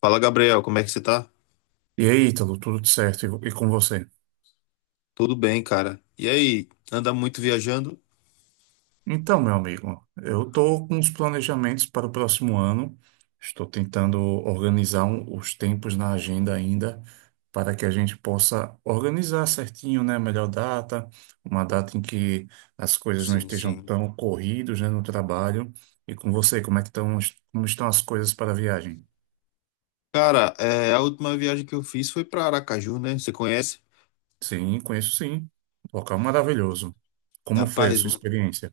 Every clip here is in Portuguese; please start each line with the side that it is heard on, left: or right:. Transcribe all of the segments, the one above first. left: Fala, Gabriel, como é que você tá?
right: E aí, Ítalo, tudo certo? E com você?
left: Tudo bem, cara. E aí, anda muito viajando?
right: Então, meu amigo, eu estou com os planejamentos para o próximo ano. Estou tentando organizar os tempos na agenda ainda para que a gente possa organizar certinho, né? A melhor data, uma data em que as coisas não
left: Sim,
right: estejam
left: sim.
right: tão corridas, né, no trabalho. E com você, como é que estão, como estão as coisas para a viagem?
left: Cara, a última viagem que eu fiz foi pra Aracaju, né? Você conhece?
right: Sim, conheço sim. Local maravilhoso. Como foi a
left: Rapaz,
right: sua experiência?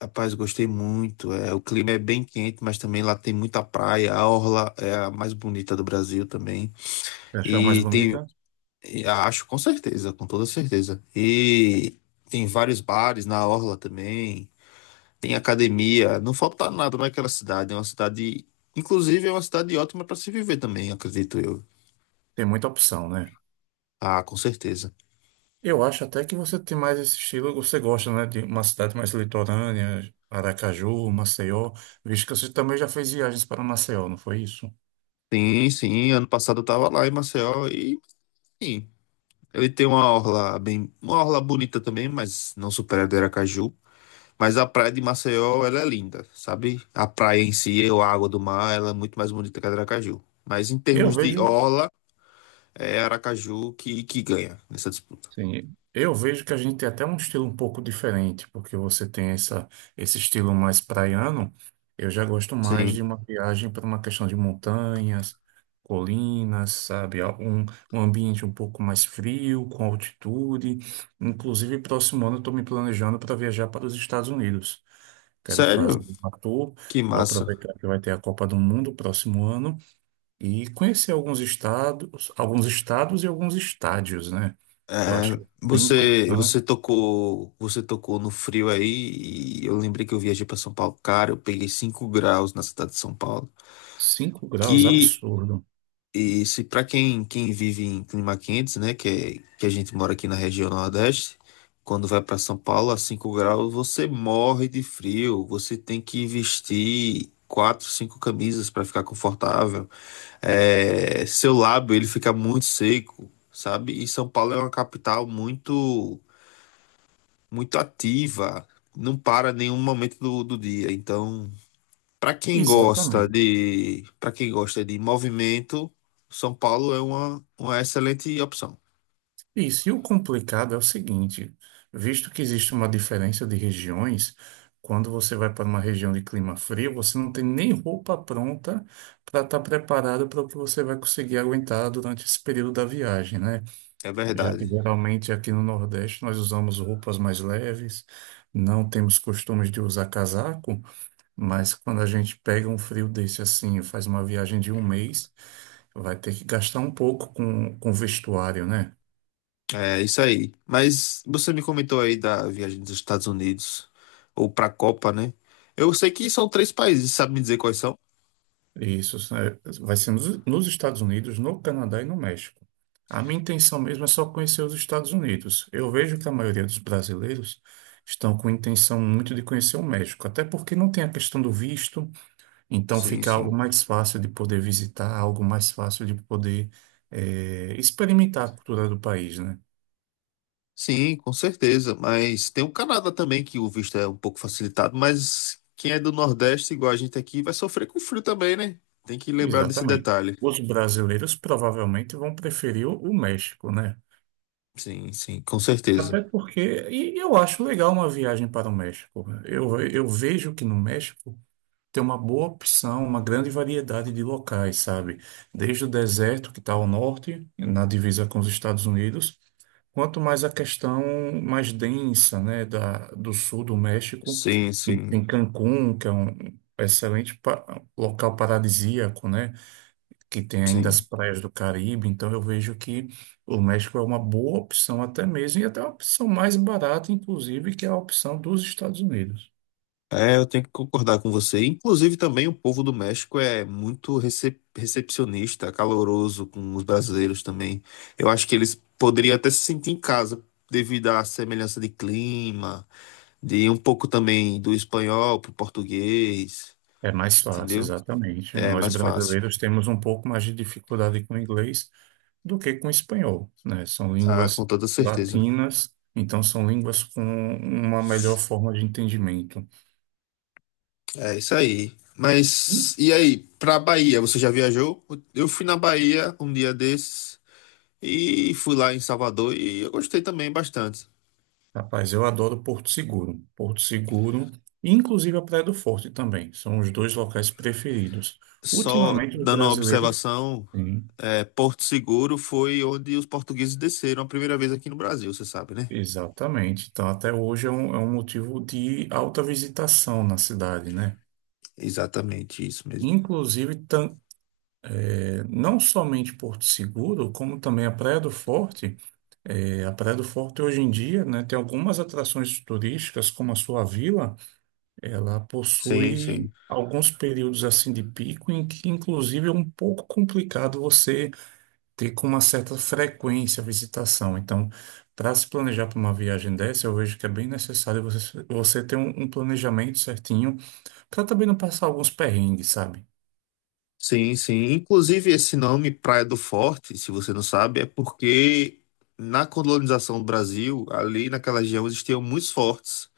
left: rapaz, gostei muito. O clima é bem quente, mas também lá tem muita praia. A orla é a mais bonita do Brasil também.
right: Você achou a mais
left: E tem,
right: bonita?
left: e acho com certeza, com toda certeza. E tem vários bares na orla também. Tem academia, não falta nada naquela cidade. Inclusive, é uma cidade ótima para se viver também, acredito eu.
right: Tem muita opção, né?
left: Ah, com certeza.
right: Eu acho até que você tem mais esse estilo, você gosta, né, de uma cidade mais litorânea, Aracaju, Maceió, visto que você também já fez viagens para Maceió, não foi isso?
left: Sim, sim. Ano passado eu tava lá em Maceió e, sim, ele tem uma orla bonita também, mas não supera a do Aracaju. Mas a praia de Maceió, ela é linda, sabe? A praia em si, ou a água do mar, ela é muito mais bonita que a do Aracaju. Mas em
right: Eu
left: termos de
right: vejo,
left: orla, é Aracaju que ganha nessa disputa.
right: sim, eu vejo que a gente tem até um estilo um pouco diferente, porque você tem esse estilo mais praiano, eu já gosto mais de
left: Sim.
right: uma viagem para uma questão de montanhas, colinas, sabe, um ambiente um pouco mais frio, com altitude, inclusive próximo ano eu estou me planejando para viajar para os Estados Unidos. Quero
left: Sério?
right: fazer um ator,
left: Que
right: vou
left: massa.
right: aproveitar que vai ter a Copa do Mundo próximo ano e conhecer alguns estados e alguns estádios, né? Eu acho
left: É,
right: que é bem importante.
left: você tocou no frio aí, e eu lembrei que eu viajei para São Paulo, cara, eu peguei 5 graus na cidade de São Paulo.
right: Cinco graus,
left: Que
right: absurdo.
left: e se para quem, quem vive em clima quentes, né, que a gente mora aqui na região Nordeste, quando vai para São Paulo a 5 graus, você morre de frio, você tem que vestir quatro, cinco camisas para ficar confortável. É, seu lábio ele fica muito seco, sabe? E São Paulo é uma capital muito ativa, não para nenhum momento do dia. Então,
right: Exatamente.
left: para quem gosta de movimento, São Paulo é uma excelente opção.
right: Isso. E o complicado é o seguinte, visto que existe uma diferença de regiões, quando você vai para uma região de clima frio, você não tem nem roupa pronta para estar preparado para o que você vai conseguir aguentar durante esse período da viagem, né?
left: É
right: Já que
left: verdade.
right: geralmente aqui no Nordeste nós usamos roupas mais leves, não temos costumes de usar casaco, mas quando a gente pega um frio desse assim, faz uma viagem de um mês, vai ter que gastar um pouco com vestuário, né?
left: É isso aí. Mas você me comentou aí da viagem dos Estados Unidos ou para a Copa, né? Eu sei que são três países, sabe me dizer quais são?
right: Isso né, vai ser nos Estados Unidos, no Canadá e no México. A minha intenção mesmo é só conhecer os Estados Unidos. Eu vejo que a maioria dos brasileiros estão com intenção muito de conhecer o México, até porque não tem a questão do visto. Então
left: Sim,
right: fica algo
left: sim.
right: mais fácil de poder visitar, algo mais fácil de poder experimentar a cultura do país, né?
left: Sim, com certeza. Mas tem o Canadá também, que o visto é um pouco facilitado, mas quem é do Nordeste, igual a gente aqui, vai sofrer com frio também, né? Tem que lembrar desse
right: Exatamente.
left: detalhe.
right: Os brasileiros provavelmente vão preferir o México, né?
left: Sim, sim, com certeza.
right: Até porque, e eu acho legal uma viagem para o México. Eu vejo que no México tem uma boa opção, uma grande variedade de locais, sabe? Desde o deserto, que está ao norte, na divisa com os Estados Unidos, quanto mais a questão mais densa, né, do sul do México,
left: Sim, sim,
right: em Cancún, que é um excelente local paradisíaco, né, que tem ainda as
left: sim.
right: praias do Caribe. Então eu vejo que o México é uma boa opção até mesmo, e até uma opção mais barata, inclusive, que é a opção dos Estados Unidos.
left: É, eu tenho que concordar com você. Inclusive, também o povo do México é muito recepcionista, caloroso com os brasileiros também. Eu acho que eles poderiam até se sentir em casa, devido à semelhança de clima, de um pouco também do espanhol pro português.
right: É mais fácil,
left: Entendeu?
right: exatamente.
left: É
right: Nós
left: mais fácil.
right: brasileiros temos um pouco mais de dificuldade com o inglês do que com o espanhol, né? São
left: Ah, com
right: línguas
left: toda certeza.
right: latinas, então são línguas com uma melhor forma de entendimento.
left: É isso aí.
right: E,
left: Mas, e aí, pra Bahia, você já viajou? Eu fui na Bahia um dia desses e fui lá em Salvador e eu gostei também bastante.
right: rapaz, eu adoro Porto Seguro. Porto Seguro, e inclusive a Praia do Forte também, são os dois locais preferidos.
left: Só
right: Ultimamente, os
left: dando uma
right: brasileiros,
left: observação,
right: sim,
left: é, Porto Seguro foi onde os portugueses desceram a primeira vez aqui no Brasil, você sabe, né?
right: exatamente. Então, até hoje é um motivo de alta visitação na cidade, né?
left: Exatamente isso mesmo.
right: Inclusive, não somente Porto Seguro, como também a Praia do Forte. É, a Praia do Forte hoje em dia, né, tem algumas atrações turísticas, como a sua vila, ela
left: Sim,
right: possui
left: sim.
right: alguns períodos assim de pico em que inclusive é um pouco complicado você ter com uma certa frequência a visitação. Então, para se planejar para uma viagem dessa, eu vejo que é bem necessário você ter um planejamento certinho para também não passar alguns perrengues, sabe?
left: Sim, sim. Inclusive, esse nome, Praia do Forte, se você não sabe, é porque na colonização do Brasil, ali naquela região, existiam muitos fortes.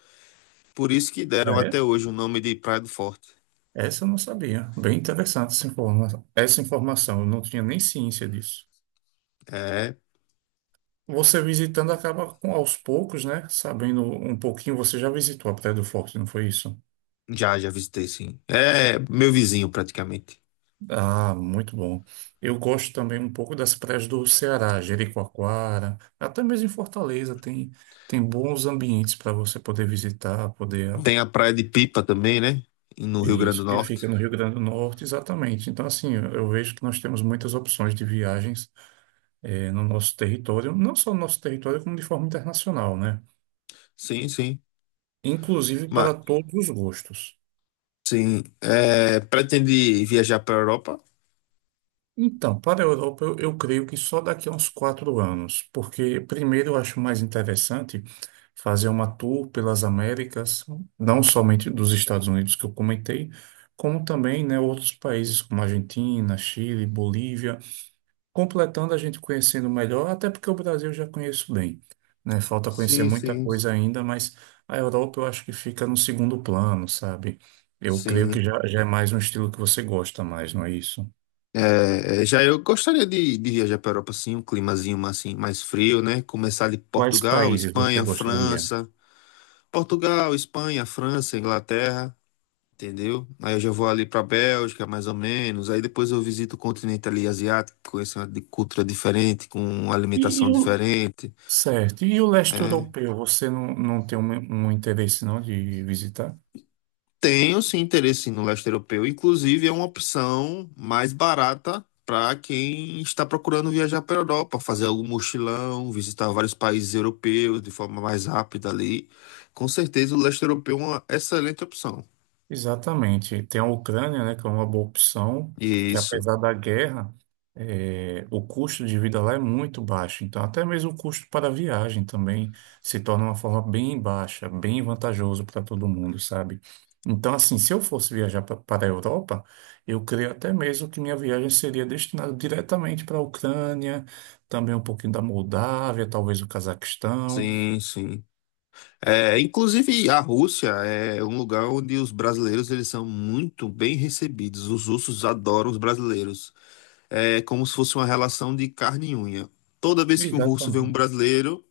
left: Por isso que deram até hoje o nome de Praia do Forte.
right: Essa eu não sabia. Bem interessante essa informação. Essa informação, eu não tinha nem ciência disso.
left: É,
right: Você visitando acaba com aos poucos, né? Sabendo um pouquinho, você já visitou a Praia do Forte, não foi isso?
left: já, já visitei, sim. É meu vizinho, praticamente.
right: Ah, muito bom. Eu gosto também um pouco das praias do Ceará, Jericoacoara, até mesmo em Fortaleza tem bons ambientes para você poder visitar, poder
left: Tem a Praia de Pipa também, né? No Rio Grande do
right: isso que
left: Norte.
right: fica no Rio Grande do Norte, exatamente. Então assim, eu vejo que nós temos muitas opções de viagens no nosso território, não só no nosso território, como de forma internacional, né?
left: Sim, sim.
right: Inclusive para
left: Mas,
right: todos os gostos.
left: sim. É, pretende viajar para a Europa?
right: Então, para a Europa, eu creio que só daqui a uns 4 anos, porque primeiro eu acho mais interessante fazer uma tour pelas Américas, não somente dos Estados Unidos que eu comentei, como também, né, outros países como Argentina, Chile, Bolívia. Completando a gente conhecendo melhor, até porque o Brasil eu já conheço bem, né? Falta conhecer
left: Sim,
right: muita
left: sim.
right: coisa ainda, mas a Europa eu acho que fica no segundo plano, sabe? Eu creio
left: Sim.
right: que já, já é mais um estilo que você gosta mais, não é isso?
left: É, já eu gostaria de viajar para a Europa, sim, um climazinho mais, assim, mais frio, né? Começar de
right: Quais
left: Portugal,
right: países você
left: Espanha,
right: gostaria?
left: França. Portugal, Espanha, França, Inglaterra, entendeu? Aí eu já vou ali para Bélgica, mais ou menos. Aí depois eu visito o continente ali asiático, conhecer uma cultura diferente, com uma
right: E,
left: alimentação
right: e o...
left: diferente.
right: Certo. E o leste
left: Né?
right: europeu, você não, não tem um interesse não de visitar?
left: Tenho sim interesse sim, no leste europeu. Inclusive, é uma opção mais barata para quem está procurando viajar para a Europa, fazer algum mochilão, visitar vários países europeus de forma mais rápida ali. Com certeza, o leste europeu é uma excelente opção.
right: Exatamente. Tem a Ucrânia, né, que é uma boa opção, porque
left: Isso,
right: apesar da guerra, o custo de vida lá é muito baixo. Então, até mesmo o custo para a viagem também se torna uma forma bem baixa, bem vantajoso para todo mundo, sabe? Então, assim, se eu fosse viajar para a Europa, eu creio até mesmo que minha viagem seria destinada diretamente para a Ucrânia, também um pouquinho da Moldávia, talvez o Cazaquistão.
left: sim, sim. É, inclusive, a Rússia é um lugar onde os brasileiros eles são muito bem recebidos. Os russos adoram os brasileiros. É como se fosse uma relação de carne e unha. Toda vez que um russo vê um
right: Exatamente.
left: brasileiro,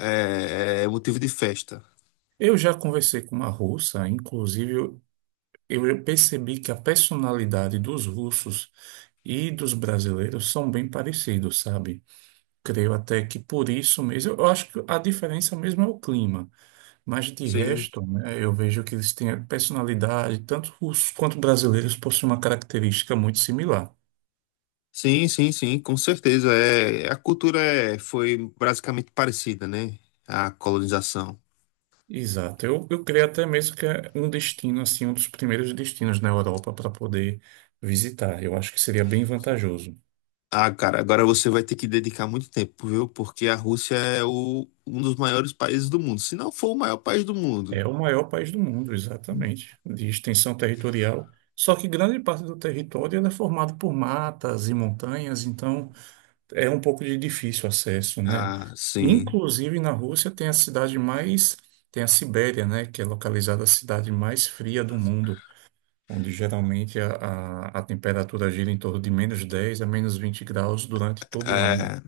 left: é, é motivo de festa.
right: Eu já conversei com uma russa, inclusive eu percebi que a personalidade dos russos e dos brasileiros são bem parecidos, sabe? Creio até que por isso mesmo, eu acho que a diferença mesmo é o clima, mas de
left: Sim,
right: resto, né, eu vejo que eles têm a personalidade, tanto russos quanto brasileiros possuem uma característica muito similar.
left: sim, sim, sim, com certeza. Foi basicamente parecida, né? A colonização.
right: Exato, eu creio até mesmo que é um destino, assim, um dos primeiros destinos na Europa para poder visitar. Eu acho que seria bem vantajoso.
left: Ah, cara, agora você vai ter que dedicar muito tempo, viu? Porque a Rússia é o, um dos maiores países do mundo, se não for o maior país do mundo.
right: É o maior país do mundo, exatamente, de extensão territorial. Só que grande parte do território ela é formado por matas e montanhas, então é um pouco de difícil acesso, né?
left: Ah, sim.
right: Inclusive na Rússia tem a cidade mais, tem a Sibéria, né? Que é localizada a cidade mais fria do mundo, onde geralmente a temperatura gira em torno de -10 a -20 graus durante todo o ano.
left: É,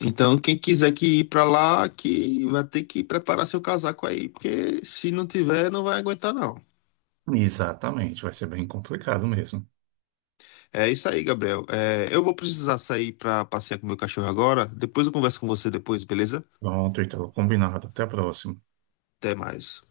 left: então, quem quiser que ir pra lá, que vai ter que preparar seu casaco aí, porque se não tiver, não vai aguentar, não.
right: Exatamente, vai ser bem complicado mesmo.
left: É isso aí, Gabriel. É, eu vou precisar sair para passear com meu cachorro agora. Depois eu converso com você depois, beleza?
right: Pronto, então, combinado. Até a próxima.
left: Até mais.